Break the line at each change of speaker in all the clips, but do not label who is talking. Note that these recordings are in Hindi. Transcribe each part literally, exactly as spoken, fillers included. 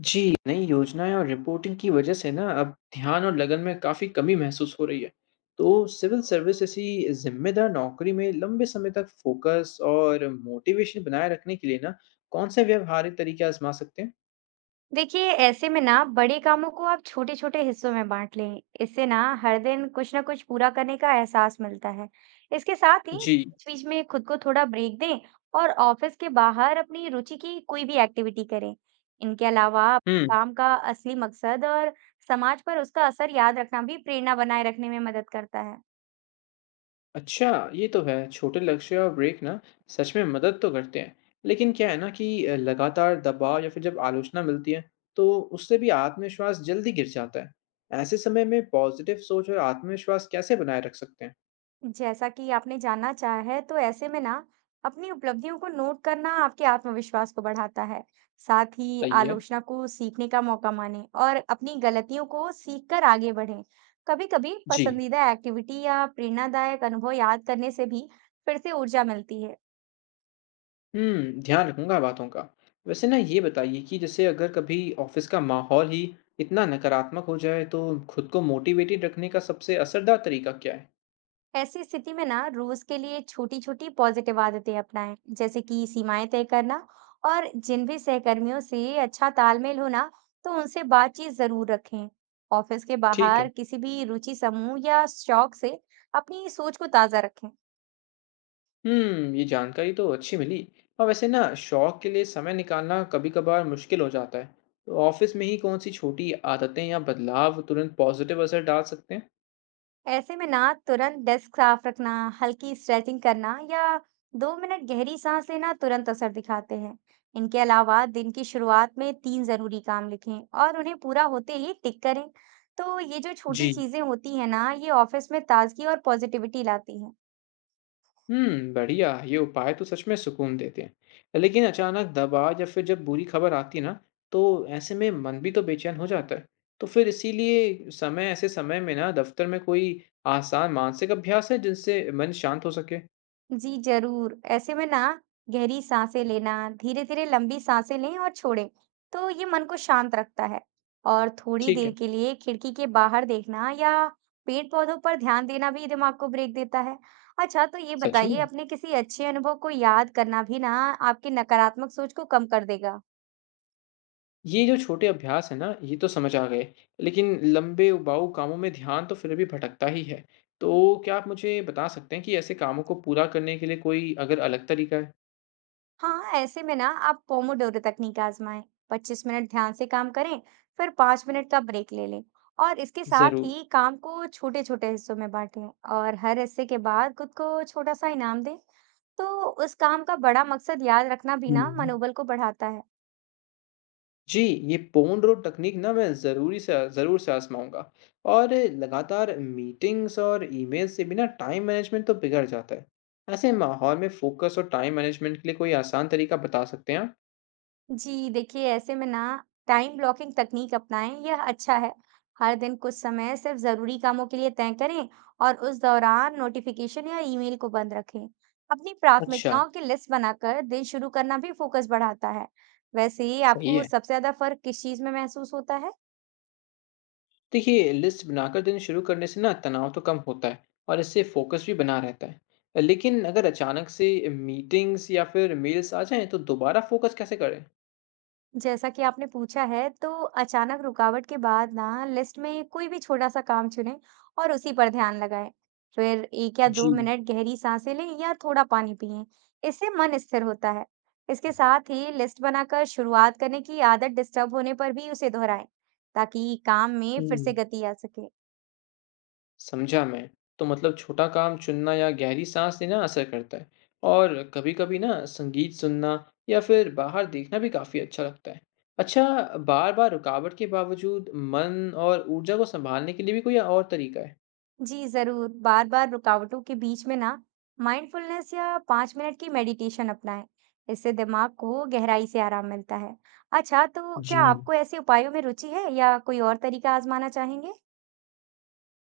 जी, नई योजनाएँ और रिपोर्टिंग की वजह से ना अब ध्यान और लगन में काफ़ी कमी महसूस हो रही है। तो सिविल सर्विस ऐसी ज़िम्मेदार नौकरी में लंबे समय तक फ़ोकस और मोटिवेशन बनाए रखने के लिए ना कौन से व्यावहारिक तरीके आज़मा सकते हैं?
देखिए, ऐसे में ना बड़े कामों को आप छोटे छोटे हिस्सों में बांट लें। इससे ना हर दिन कुछ ना कुछ पूरा करने का एहसास मिलता है। इसके साथ ही
जी।
बीच बीच में खुद को थोड़ा ब्रेक दें और ऑफिस के बाहर अपनी रुचि की कोई भी एक्टिविटी करें। इनके अलावा अपने
हुँ।
काम का असली मकसद और समाज पर उसका असर याद रखना भी प्रेरणा बनाए रखने में मदद करता है।
अच्छा, ये तो है। छोटे लक्ष्य और ब्रेक ना सच में मदद तो करते हैं। लेकिन क्या है ना कि अ, लगातार दबाव या फिर जब आलोचना मिलती है, तो उससे भी आत्मविश्वास जल्दी गिर जाता है। ऐसे समय में पॉज़िटिव सोच और आत्मविश्वास कैसे बनाए रख सकते हैं?
जैसा कि आपने जानना चाहा है, तो ऐसे में ना अपनी उपलब्धियों को नोट करना आपके आत्मविश्वास को बढ़ाता है। साथ ही
सही है।
आलोचना को सीखने का मौका माने और अपनी गलतियों को सीखकर आगे बढ़ें। कभी-कभी
जी।
पसंदीदा एक्टिविटी या प्रेरणादायक अनुभव याद करने से भी फिर से ऊर्जा मिलती है।
हुँ, ध्यान रखूँगा बातों का। वैसे ना ये बताइए कि जैसे अगर कभी ऑफ़िस का माहौल ही इतना नकारात्मक हो जाए तो खुद को मोटिवेटेड रखने का सबसे असरदार तरीका क्या है?
ऐसी स्थिति में ना रोज के लिए छोटी छोटी पॉजिटिव आदतें अपनाएं, जैसे कि सीमाएं तय करना, और जिन भी सहकर्मियों से अच्छा तालमेल हो ना तो उनसे बातचीत जरूर रखें। ऑफिस के
ठीक है।
बाहर किसी भी रुचि समूह या शौक से अपनी सोच को ताजा रखें।
हुँ, ये जानकारी तो अच्छी मिली। और वैसे ना शौक के लिए समय निकालना कभी-कभार मुश्किल हो जाता है। तो ऑफ़िस में ही कौन-सी छोटी आदतें या बदलाव तुरंत पॉज़िटिव असर डाल सकते हैं?
ऐसे में ना तुरंत डेस्क साफ रखना, हल्की स्ट्रेचिंग करना या दो मिनट गहरी सांस लेना तुरंत असर दिखाते हैं। इनके अलावा दिन की शुरुआत में तीन जरूरी काम लिखें और उन्हें पूरा होते ही टिक करें। तो ये जो छोटी
जी।
चीजें होती हैं ना, ये ऑफिस में ताजगी और पॉजिटिविटी लाती हैं।
हुँ, बढ़िया। ये उपाय तो सच में सुकून देते हैं। लेकिन अचानक दबाव या फिर जब बुरी खबर आती है ना, तो ऐसे में मन भी तो बेचैन हो जाता है। तो फिर इसीलिए समय ऐसे समय में ना दफ़्तर में कोई आसान मानसिक अभ्यास है जिनसे मन शांत हो सके?
जी जरूर, ऐसे में ना गहरी सांसें लेना, धीरे धीरे लंबी सांसें लें और छोड़ें, तो ये मन को शांत रखता है। और थोड़ी
ठीक
देर
है।
के लिए खिड़की के बाहर देखना या पेड़ पौधों पर ध्यान देना भी दिमाग को ब्रेक देता है। अच्छा, तो ये
सच में?
बताइए, अपने किसी अच्छे अनुभव को याद करना भी ना आपकी नकारात्मक सोच को कम कर देगा।
ये जो छोटे अभ्यास हैं ना, ये तो समझ आ गए। लेकिन लंबे उबाऊ कामों में ध्यान तो फिर भी भटकता ही है। तो क्या आप मुझे बता सकते हैं कि ऐसे कामों को पूरा करने के लिए कोई अगर अलग तरीका है?
हाँ, ऐसे में ना आप पोमोडोरो तकनीक आजमाएं। पच्चीस मिनट ध्यान से काम करें, फिर पाँच मिनट का ब्रेक ले लें। और इसके साथ
ज़रूर।
ही काम को छोटे छोटे हिस्सों में बांटें और हर हिस्से के बाद खुद को छोटा सा इनाम दें। तो उस काम का बड़ा मकसद याद रखना भी ना
हुँ।
मनोबल को बढ़ाता है।
जी, ये पोमोडोरो तकनीक ना मैं ज़रूरी से ज़रूर से आज़माऊँगा। और लगातार मीटिंग्स और ईमेल से भी ना टाइम मैनेजमेंट तो बिगड़ जाता है। ऐसे माहौल में फोकस और टाइम मैनेजमेंट के लिए कोई आसान तरीका बता सकते हैं आप?
जी देखिए, ऐसे में ना टाइम ब्लॉकिंग तकनीक अपनाएं, यह अच्छा है। हर दिन कुछ समय सिर्फ जरूरी कामों के लिए तय करें और उस दौरान नोटिफिकेशन या ईमेल को बंद रखें। अपनी
अच्छा,
प्राथमिकताओं की लिस्ट बनाकर दिन शुरू करना भी फोकस बढ़ाता है। वैसे ही,
सही
आपको
है।
सबसे ज्यादा फर्क किस चीज में महसूस होता है?
देखिए, लिस्ट बनाकर दिन शुरू करने से ना तनाव तो कम होता है और इससे फोकस भी बना रहता है। लेकिन अगर अचानक से मीटिंग्स या फिर मेल्स आ जाएँ तो दोबारा फोकस कैसे करें?
जैसा कि आपने पूछा है, तो अचानक रुकावट के बाद ना लिस्ट में कोई भी छोटा सा काम चुनें और उसी पर ध्यान लगाएं। फिर एक या दो
जी।
मिनट गहरी सांसें लें या थोड़ा पानी पिएं। इससे मन स्थिर होता है। इसके साथ ही लिस्ट बनाकर शुरुआत करने की आदत डिस्टर्ब होने पर भी उसे दोहराएं, ताकि काम में फिर से
हुँ।
गति आ सके।
समझा मैं। तो मतलब छोटा काम चुनना या गहरी साँस लेना असर करता है। और कभी-कभी ना संगीत सुनना या फिर बाहर देखना भी काफ़ी अच्छा लगता है। अच्छा, बार-बार रुकावट के बावजूद मन और ऊर्जा को संभालने के लिए भी कोई और तरीका है?
जी जरूर, बार बार रुकावटों के बीच में ना माइंडफुलनेस या पाँच मिनट की मेडिटेशन अपनाएं। इससे दिमाग को गहराई से आराम मिलता है। अच्छा, तो
जी।
क्या आपको ऐसे उपायों में रुचि है या कोई और तरीका आजमाना चाहेंगे?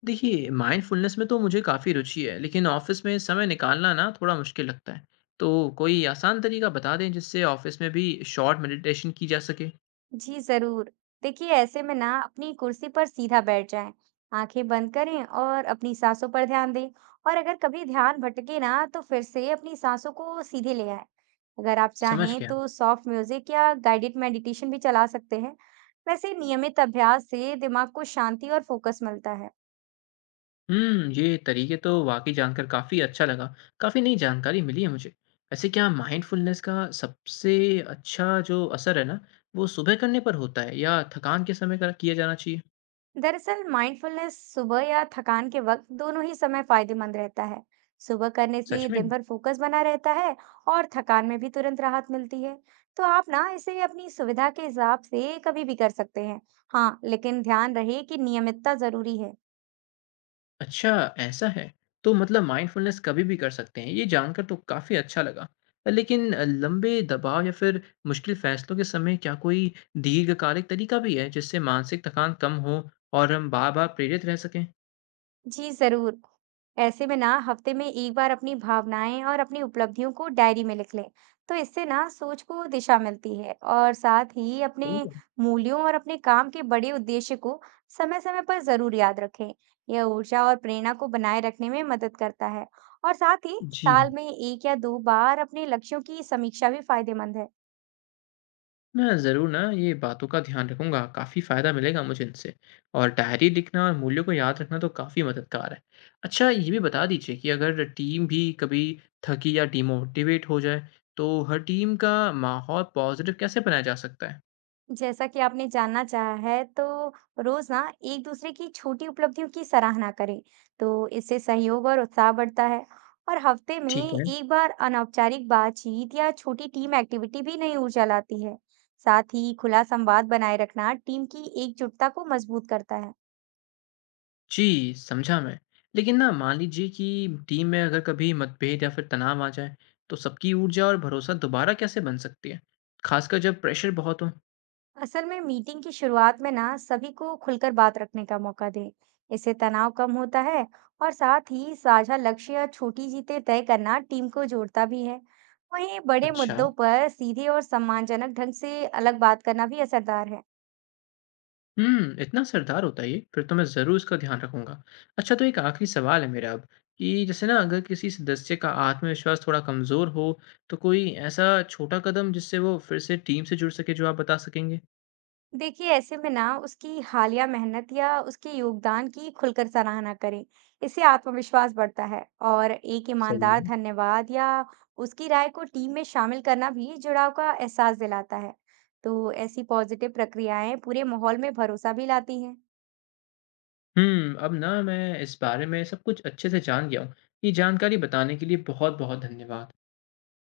देखिए माइंडफुलनेस में तो मुझे काफ़ी रुचि है, लेकिन ऑफिस में समय निकालना ना थोड़ा मुश्किल लगता है। तो कोई आसान तरीका बता दें जिससे ऑफिस में भी शॉर्ट मेडिटेशन की जा सके।
जी जरूर। देखिए, ऐसे में ना अपनी कुर्सी पर सीधा बैठ जाएं, आंखें बंद करें और अपनी सांसों पर ध्यान दें। और अगर कभी ध्यान भटके ना तो फिर से अपनी सांसों को सीधे ले आए। अगर आप
समझ
चाहें
गया।
तो सॉफ्ट म्यूजिक या गाइडेड मेडिटेशन भी चला सकते हैं। वैसे, नियमित अभ्यास से दिमाग को शांति और फोकस मिलता है।
हुँ, ये तरीके तो वाक़ई जानकर काफ़ी अच्छा लगा। काफ़ी नई जानकारी मिली है मुझे। वैसे क्या माइंडफुलनेस का सबसे अच्छा जो असर है ना, वो सुबह करने पर होता है या थकान के समय कर किया जाना चाहिए?
दरअसल, माइंडफुलनेस सुबह या थकान के वक्त दोनों ही समय फायदेमंद रहता है। सुबह करने
सच
से
में?
दिन भर फोकस बना रहता है और थकान में भी तुरंत राहत मिलती है। तो आप ना इसे अपनी सुविधा के हिसाब से कभी भी कर सकते हैं। हाँ, लेकिन ध्यान रहे कि नियमितता जरूरी है।
अच्छा, ऐसा है। तो मतलब माइंडफुलनेस कभी भी कर सकते हैं, ये जानकर तो काफ़ी अच्छा लगा। लेकिन अ, लंबे दबाव या फिर मुश्किल फ़ैसलों के समय क्या कोई दीर्घकालिक तरीका भी है, जिससे मानसिक थकान कम हो और हम बार-बार प्रेरित रह सकें?
जी जरूर। ऐसे में ना हफ्ते में एक बार अपनी भावनाएं और अपनी उपलब्धियों को डायरी में लिख लें। तो इससे ना सोच को दिशा मिलती है, और साथ ही अपने
सही है।
मूल्यों और अपने काम के बड़े उद्देश्य को समय समय पर जरूर याद रखें। यह ऊर्जा और प्रेरणा को बनाए रखने में मदद करता है। और साथ ही
जी।
साल में एक या दो बार अपने लक्ष्यों की समीक्षा भी फायदेमंद है।
मैं ज़रूर ना ये बातों का ध्यान रखूंगा, काफ़ी फ़ायदा मिलेगा मुझे इनसे। और डायरी लिखना और मूल्यों को याद रखना तो काफ़ी मददगार है। अच्छा, ये भी बता दीजिए कि अगर टीम भी कभी थकी या डिमोटिवेट हो जाए तो हर टीम का माहौल पॉजिटिव कैसे बनाया जा सकता है?
जैसा कि आपने जानना चाहा है, तो रोज ना एक-दूसरे की छोटी उपलब्धियों की सराहना करें, तो इससे सहयोग और उत्साह बढ़ता है। और हफ्ते में
ठीक है।
एक बार अनौपचारिक बातचीत या छोटी टीम एक्टिविटी भी नई ऊर्जा लाती है। साथ ही खुला संवाद बनाए रखना टीम की एकजुटता को मजबूत करता है।
जी, समझा मैं। लेकिन ना मान लीजिए कि टीम में अगर कभी मतभेद या फिर तनाव आ जाए तो सबकी ऊर्जा और भरोसा दोबारा कैसे बन सकती है, खासकर जब प्रेशर बहुत हो?
असल में मीटिंग की शुरुआत में ना सभी को खुलकर बात रखने का मौका दें। इससे तनाव कम होता है। और साथ ही साझा लक्ष्य या छोटी जीतें तय करना टीम को जोड़ता भी है। वहीं बड़े
अच्छा।
मुद्दों पर सीधे और सम्मानजनक ढंग से अलग बात करना भी असरदार है।
हुँ, इतना असरदार होता है ये, फिर तो मैं ज़रूर इसका ध्यान रखूँगा। अच्छा, तो एक आखिरी सवाल है मेरा अब कि जैसे ना अगर किसी सदस्य का आत्मविश्वास थोड़ा कमज़ोर हो, तो कोई ऐसा छोटा कदम जिससे वो फिर से टीम से जुड़ सके जो आप बता सकेंगे?
देखिए, ऐसे में ना उसकी हालिया मेहनत या उसके योगदान की खुलकर सराहना करें। इससे आत्मविश्वास बढ़ता है। और एक
सही
ईमानदार
है।
धन्यवाद या उसकी राय को टीम में शामिल करना भी जुड़ाव का एहसास दिलाता है। तो ऐसी पॉजिटिव प्रक्रियाएं पूरे माहौल में भरोसा भी लाती हैं।
हुँ, अब ना मैं इस बारे में सब कुछ अच्छे से जान गया हूँ। ये जानकारी बताने के लिए बहुत-बहुत धन्यवाद।